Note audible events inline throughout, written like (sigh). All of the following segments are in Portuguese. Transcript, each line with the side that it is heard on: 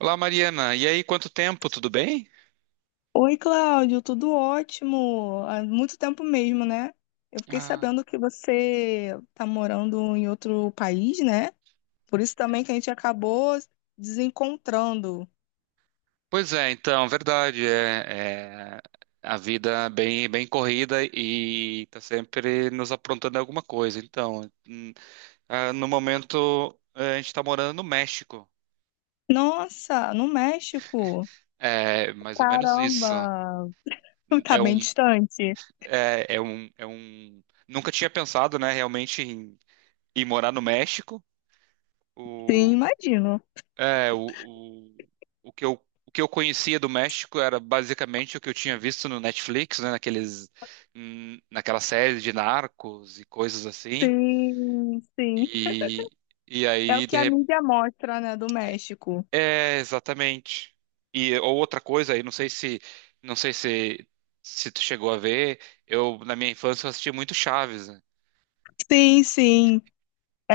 right: Olá, Mariana. E aí, quanto tempo? Tudo bem?
left: Oi, Cláudio, tudo ótimo. Há muito tempo mesmo, né? Eu fiquei
right: Ah,
left: sabendo que você está morando em outro país, né? Por isso também que a gente acabou desencontrando.
right: pois é, então, verdade. É, a vida é bem corrida e tá sempre nos aprontando alguma coisa. Então, no momento, a gente tá morando no México.
left: Nossa, no México.
right: É mais ou menos isso.
left: Caramba, (laughs) tá
right: É um,
left: bem distante.
right: é, é um, é um... Nunca tinha pensado, né, realmente em morar no México.
left: Sim,
right: O...
left: imagino.
right: É, o, o, o que eu conhecia do México era basicamente o que eu tinha visto no Netflix, né, naquela série de narcos e coisas assim.
left: Sim, sim.
right: E, e
left: É o
right: aí, de
left: que a
right: rep...
left: mídia mostra, né, do México.
right: É, exatamente. E ou outra coisa aí, não sei se, se tu chegou a ver, eu, na minha infância, eu assisti muito Chaves, né?
left: Sim, sim.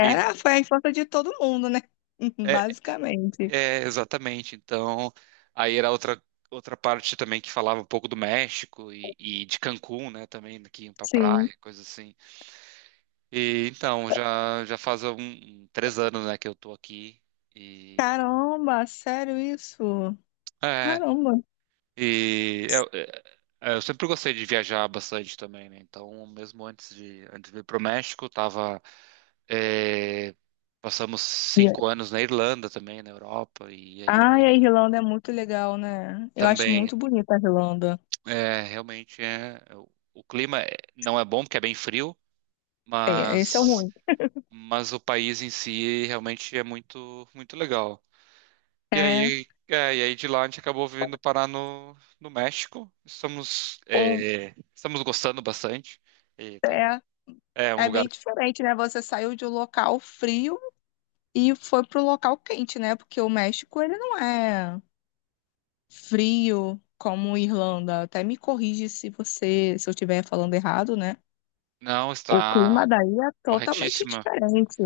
right: E-
left: foi a infância de todo mundo, né? (laughs)
right: é,
left: Basicamente.
right: Exatamente. Então, aí era outra, outra parte também que falava um pouco do México e de Cancún, né, também, que iam pra
left: Sim.
right: praia, coisa assim. E então, já faz três anos, né, que eu tô aqui e...
left: Caramba, sério isso?
right: É,
left: Caramba.
right: e eu, eu sempre gostei de viajar bastante também, né, então mesmo antes de ir pro México, é, passamos
left: E-
right: cinco anos na Irlanda também, na Europa, e aí
left: Ai, a
right: agora
left: Irlanda é muito legal, né? Eu acho
right: também...
left: muito bonita a Irlanda.
right: É, realmente é. O clima não é bom porque é bem frio,
left: É, esse é o
right: mas
left: ruim.
right: o país em si realmente é muito legal.
left: É,
right: E aí de lá a gente acabou vindo parar no México.
left: um,
right: Estamos gostando bastante. E tá um-
left: é,
right: é um
left: é
right: lugar
left: bem diferente, né? Você saiu de um local frio e foi para o local quente, né? Porque o México, ele não é frio como Irlanda. Até me corrige se você, se eu estiver falando errado, né?
right: não
left: O
right: está
left: clima daí é totalmente
right: corretíssima.
left: diferente.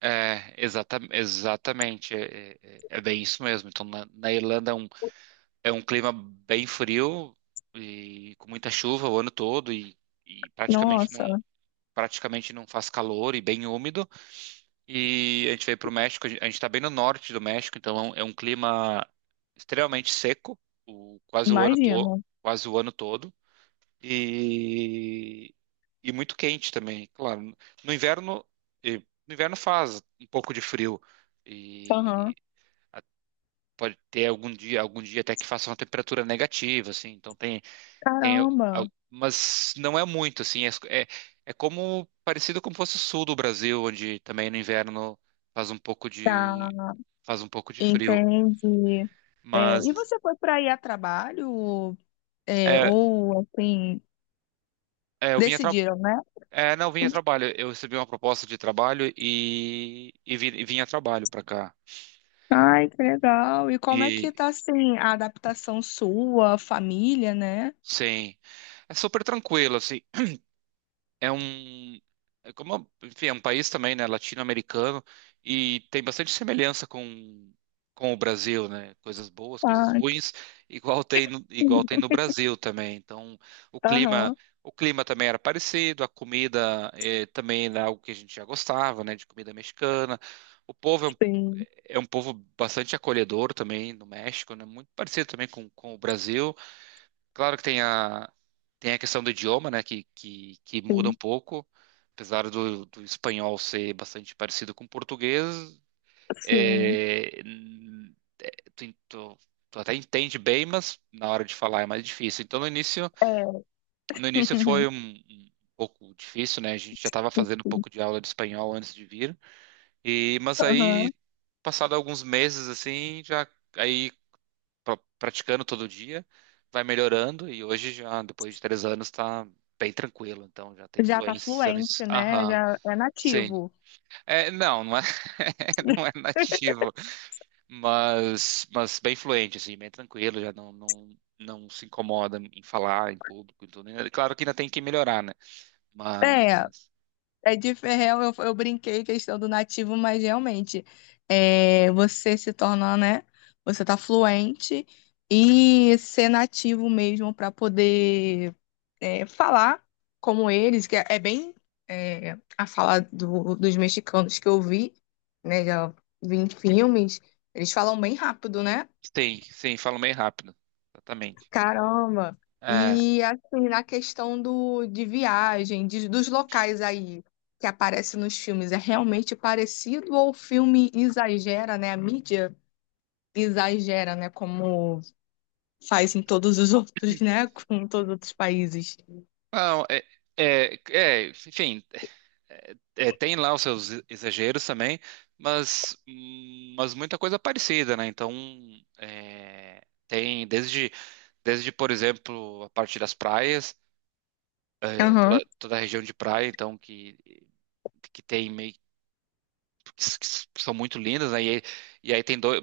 right: Exatamente. É bem isso mesmo. Então na Irlanda é um É um clima bem frio e com muita chuva o ano todo e praticamente
left: Nossa,
right: não praticamente não faz calor e bem úmido. E a gente veio para o México, a gente está bem no norte do México, então é é um clima extremamente seco, quase o ano todo,
left: imagino.
right: quase o ano todo e, e muito quente também. Claro, no inverno no inverno faz um pouco de frio e
left: Aham.
right: a- pode ter algum dia até que faça uma temperatura negativa, assim, então tem,
left: Caramba.
right: mas não é muito, assim, é como parecido como fosse o sul do Brasil, onde também no inverno faz um pouco
left: Tá,
right: de faz um pouco de frio.
left: entendi. É,
right: Mas
left: e você foi para ir a trabalho, é,
right: é,
left: ou assim,
right: é, eu vinha tra-
left: decidiram, né?
right: é, não, eu vim a trabalho. Eu recebi uma proposta de trabalho e vim a trabalho para cá.
left: Ai, que legal. E como é
right: E
left: que tá assim a adaptação sua, família, né?
right: sim, é super tranquilo, assim. É um é como enfim, é um país também, né, latino-americano e tem bastante semelhança com o Brasil, né? Coisas boas, coisas
left: Ah, que...
right: ruins, igual tem
left: legal.
right: no Brasil também. Então, o clima
left: Aham,
right: o clima também era parecido, a comida também era algo que a gente já gostava, né, de comida mexicana. O povo
left: sim,
right: é um povo bastante acolhedor também no México, né? Muito parecido também com o Brasil. Claro que tem a questão do idioma, né, que muda um
left: sim,
right: pouco, apesar do espanhol ser bastante parecido com o português,
left: sim.
right: é, n- tu, tu, tu até entende bem, mas na hora de falar é mais difícil. Então,
left: É.
right: no início foi um pouco difícil, né, a gente já estava fazendo um pouco de
left: (laughs)
right: aula de espanhol antes de vir, mas aí,
left: Aham.
right: passado alguns meses, assim, já... aí praticando todo dia, vai melhorando e hoje já, depois de três anos, tá bem tranquilo. Então já tem
left: Já tá
right: fluência nisso.
left: fluente, né?
right: Aham,
left: Já é
right: sim.
left: nativo.
right: Não é, (laughs) não é
left: (laughs)
right: nativo, mas bem fluente, assim, bem tranquilo, já não, não, não se incomoda em falar em público e tudo. Né? Claro que ainda tem que melhorar, né?
left: É,
right: Mas
left: É de ferrão, eu brinquei questão do nativo, mas realmente é, você se torna, né? Você tá fluente e ser nativo mesmo para poder é, falar como eles, que é, é bem é, a fala do- dos mexicanos que eu vi, né? Já vi em filmes, eles falam bem rápido, né?
right: sim, sim, falo meio rápido. Exatamente.
left: Caramba!
right: É,
left: E assim, na questão do, de viagem, de- dos locais aí que aparecem nos filmes, é realmente parecido ou o filme exagera, né? A mídia exagera, né? Como faz em todos os outros, né? (laughs) Com todos os outros países.
right: não, é, é, é, enfim, É, tem lá os seus exageros também, mas muita coisa é parecida, né? Então, é, tem desde, desde, por exemplo, a parte das praias,
left: Aham,
right: toda a região de praia, então, que tem meio que s- são muito lindas, né? E aí tem dois,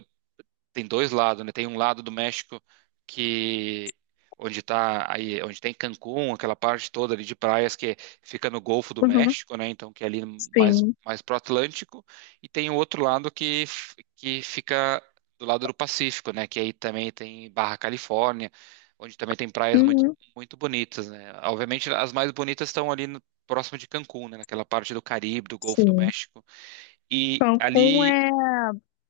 right: tem dois lados, né? Tem um lado do México que onde tá aí, onde tem Cancún, aquela parte toda ali de praias que fica no Golfo do
left: uhum,
right: México, né? Então que é ali
left: sim,
right: mais pro Atlântico, e tem o outro lado que fica do lado do Pacífico, né? Que aí também tem Barra Califórnia, onde também tem praias
left: uhum,
right: muito bonitas, né? Obviamente as mais bonitas estão ali no- próximo de Cancún, né? Naquela parte do Caribe, do Golfo do
left: sim.
right: México. E
left: Cancún
right: ali
left: é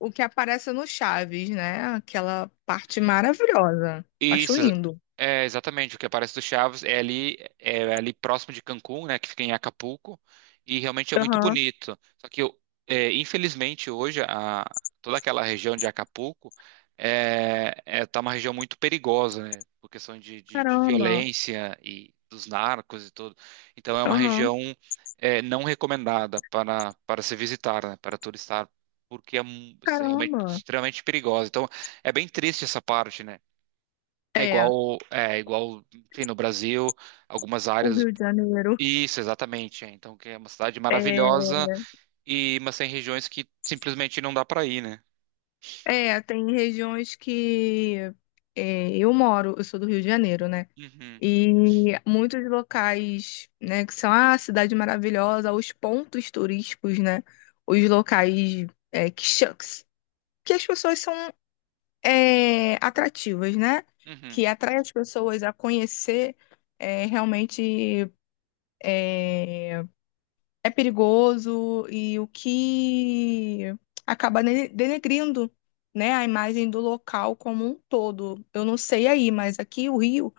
left: o que aparece no Chaves, né? Aquela parte maravilhosa. Acho
right: Isso,
left: lindo.
right: é exatamente o que aparece do Chaves. É ali próximo de Cancún, né, que fica em Acapulco, e realmente é muito
left: Aham,
right: bonito. Só que, infelizmente, toda aquela região de Acapulco tá uma região muito perigosa, né, por questão de
left: caramba,
right: violência e dos narcos e tudo. Então, é uma
left: aham,
right: região não recomendada para se visitar, né, para turistar, porque realmente
left: caramba.
right: extremamente perigosa. Então, é bem triste essa parte, né?
left: É,
right: É igual, enfim, no Brasil, algumas
left: o
right: áreas.
left: Rio de Janeiro.
right: Isso, exatamente. É. Então, que é uma cidade
left: É,
right: maravilhosa e mas tem regiões que simplesmente não dá para ir, né?
left: é, tem regiões que é, eu moro, eu sou do Rio de Janeiro, né?
right: Uhum,
left: E muitos locais, né, que são a cidade maravilhosa, os pontos turísticos, né? Os locais é, que, cha- que as pessoas são é, atrativas, né?
right: uhum.
left: Que atrai as pessoas a conhecer é, realmente é, é perigoso e o que acaba ne- denegrindo, né, a imagem do local como um todo. Eu não sei aí, mas aqui o Rio,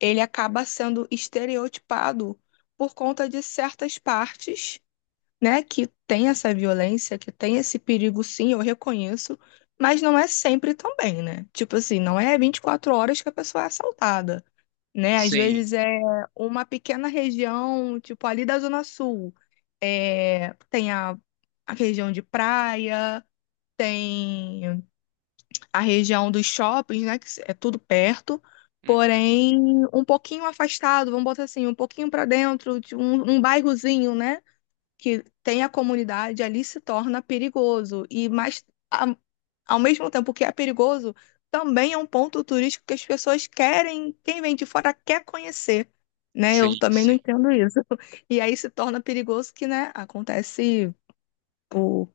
left: ele acaba sendo estereotipado por conta de certas partes, né, que tem essa violência, que tem esse perigo, sim, eu reconheço, mas não é sempre também, né? Tipo assim, não é 24 horas que a pessoa é assaltada né? Às
right: Sim,
left: vezes é uma pequena região, tipo ali da Zona Sul, é, tem a região de praia, tem a região dos shoppings, né? Que é tudo perto,
right: uhum,
left: porém um pouquinho afastado, vamos botar assim, um pouquinho para dentro, de um bairrozinho, né? que tem a comunidade ali se torna perigoso. E mais a- ao mesmo tempo que é perigoso, também é um ponto turístico que as pessoas querem, quem vem de fora quer conhecer, né? Eu
right: sim,
left: também não
right: sim.
left: entendo isso. (laughs) E aí se torna perigoso que, né, acontece o,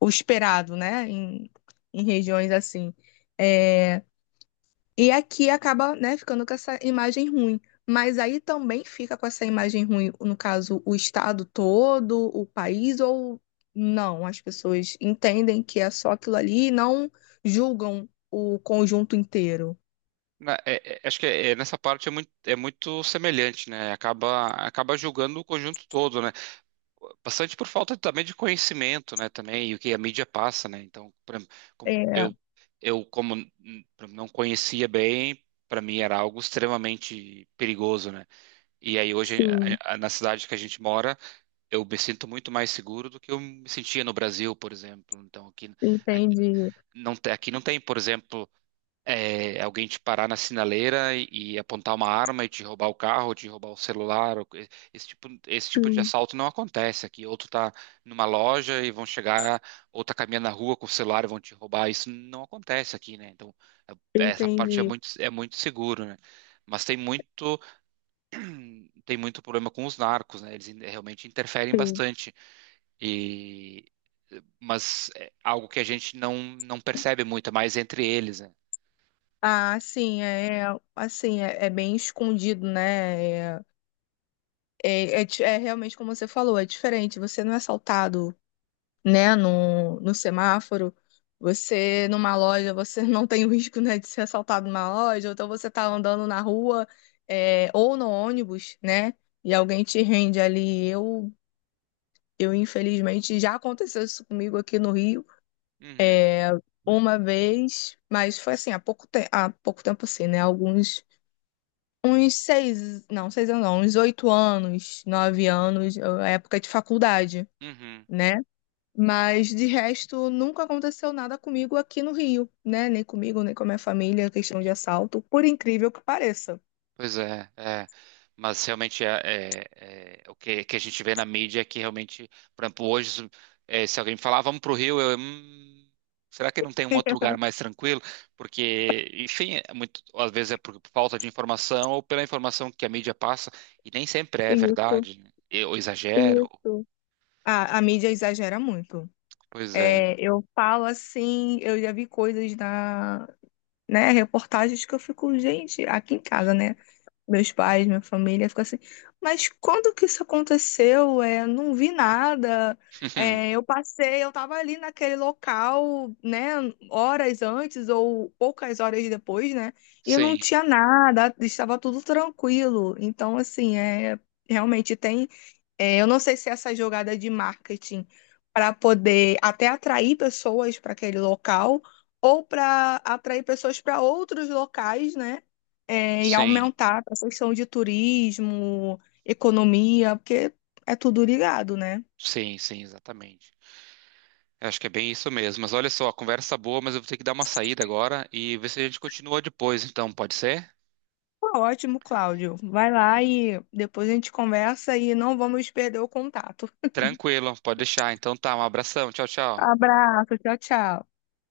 left: o esperado, né, em, em regiões assim. É, e aqui acaba, né, ficando com essa imagem ruim. Mas aí também fica com essa imagem ruim, no caso, o estado todo, o país, ou não? As pessoas entendem que é só aquilo ali e não julgam o conjunto inteiro.
right: Acho que nessa parte é muito semelhante, né? Acaba julgando o conjunto todo, né? Bastante por falta também de conhecimento, né, também, e o que a mídia passa, né? Então, pra- como
left: É,
right: eu como pra- não conhecia bem, para mim era algo extremamente perigoso, né? E aí hoje
left: sim,
right: na cidade que a gente mora, eu me sinto muito mais seguro do que eu me sentia no Brasil, por exemplo. Então, aqui
left: entendi.
right: aqui não tem, por exemplo, alguém te parar na sinaleira e apontar uma arma e te roubar o carro, te roubar o celular, ou co- esse tipo de
left: Sim,
right: assalto não acontece aqui. Outro tá numa loja e vão chegar, ou tá caminhando na rua com o celular e vão te roubar. Isso não acontece aqui, né? Então, essa parte
left: entendi.
right: é muito seguro, né? Mas tem muito problema com os narcos, né? Realmente interferem
left: Sim.
right: bastante. E mas é algo que a gente não percebe muito, é mais entre eles, né?
left: Ah, sim, é, assim, é, é bem escondido, né? É realmente como você falou, é diferente. Você não é assaltado né, no semáforo. Você numa loja, você (laughs) não tem o risco, né, de ser assaltado numa loja, ou então você tá andando na rua, é, ou no ônibus, né, e alguém te rende ali. Eu infelizmente, já aconteceu isso comigo aqui no Rio
right: Uhum,
left: eh, uma vez, mas foi assim, há pouco, te há pouco tempo assim, né? Alguns, uns seis, não, 6 anos não, uns 8 anos, 9 anos, época de faculdade,
right: uhum.
left: né? Mas de resto, nunca aconteceu nada comigo aqui no Rio, né? Nem comigo, nem com a minha família, questão de assalto, por incrível que pareça.
right: Pois é, é. Mas realmente o que, que a gente vê na mídia é que realmente, por exemplo, hoje, se alguém me falar, "Ah, vamos para o Rio, eu, será que não tem um outro
left: (laughs)
right: lugar mais tranquilo? Porque, enfim, é muito, às vezes é por falta de informação ou pela informação que a mídia passa, e nem sempre é
left: Isso,
right: verdade, né? Ou exagero.
left: isso. A mídia exagera muito.
right: Pois é.
left: É, eu falo assim, eu já vi coisas na, né, reportagens que eu fico, gente, aqui em casa, né? Meus pais, minha família, ficou assim, mas quando que isso aconteceu? É, não vi nada. É,
right: (laughs)
left: eu passei, eu tava ali naquele local, né, horas antes ou poucas horas depois, né, e não
right: Sim,
left: tinha nada, estava tudo tranquilo. Então, assim, é, realmente tem é, eu não sei se essa jogada de marketing para poder até atrair pessoas para aquele local ou para atrair pessoas para outros locais, né? É, e
right: sim,
left: aumentar a questão de turismo, economia, porque é tudo ligado, né?
right: sim, sim, exatamente. Eu acho que é bem isso mesmo. Mas olha só, conversa boa, mas eu vou ter que dar uma saída agora e ver se a gente continua depois, então, pode ser?
left: Tá ótimo, Cláudio. Vai lá e depois a gente conversa e não vamos perder o contato.
right: Tranquilo, pode deixar. Então tá, um abração. Tchau, tchau.
left: Abraço, tchau, tchau.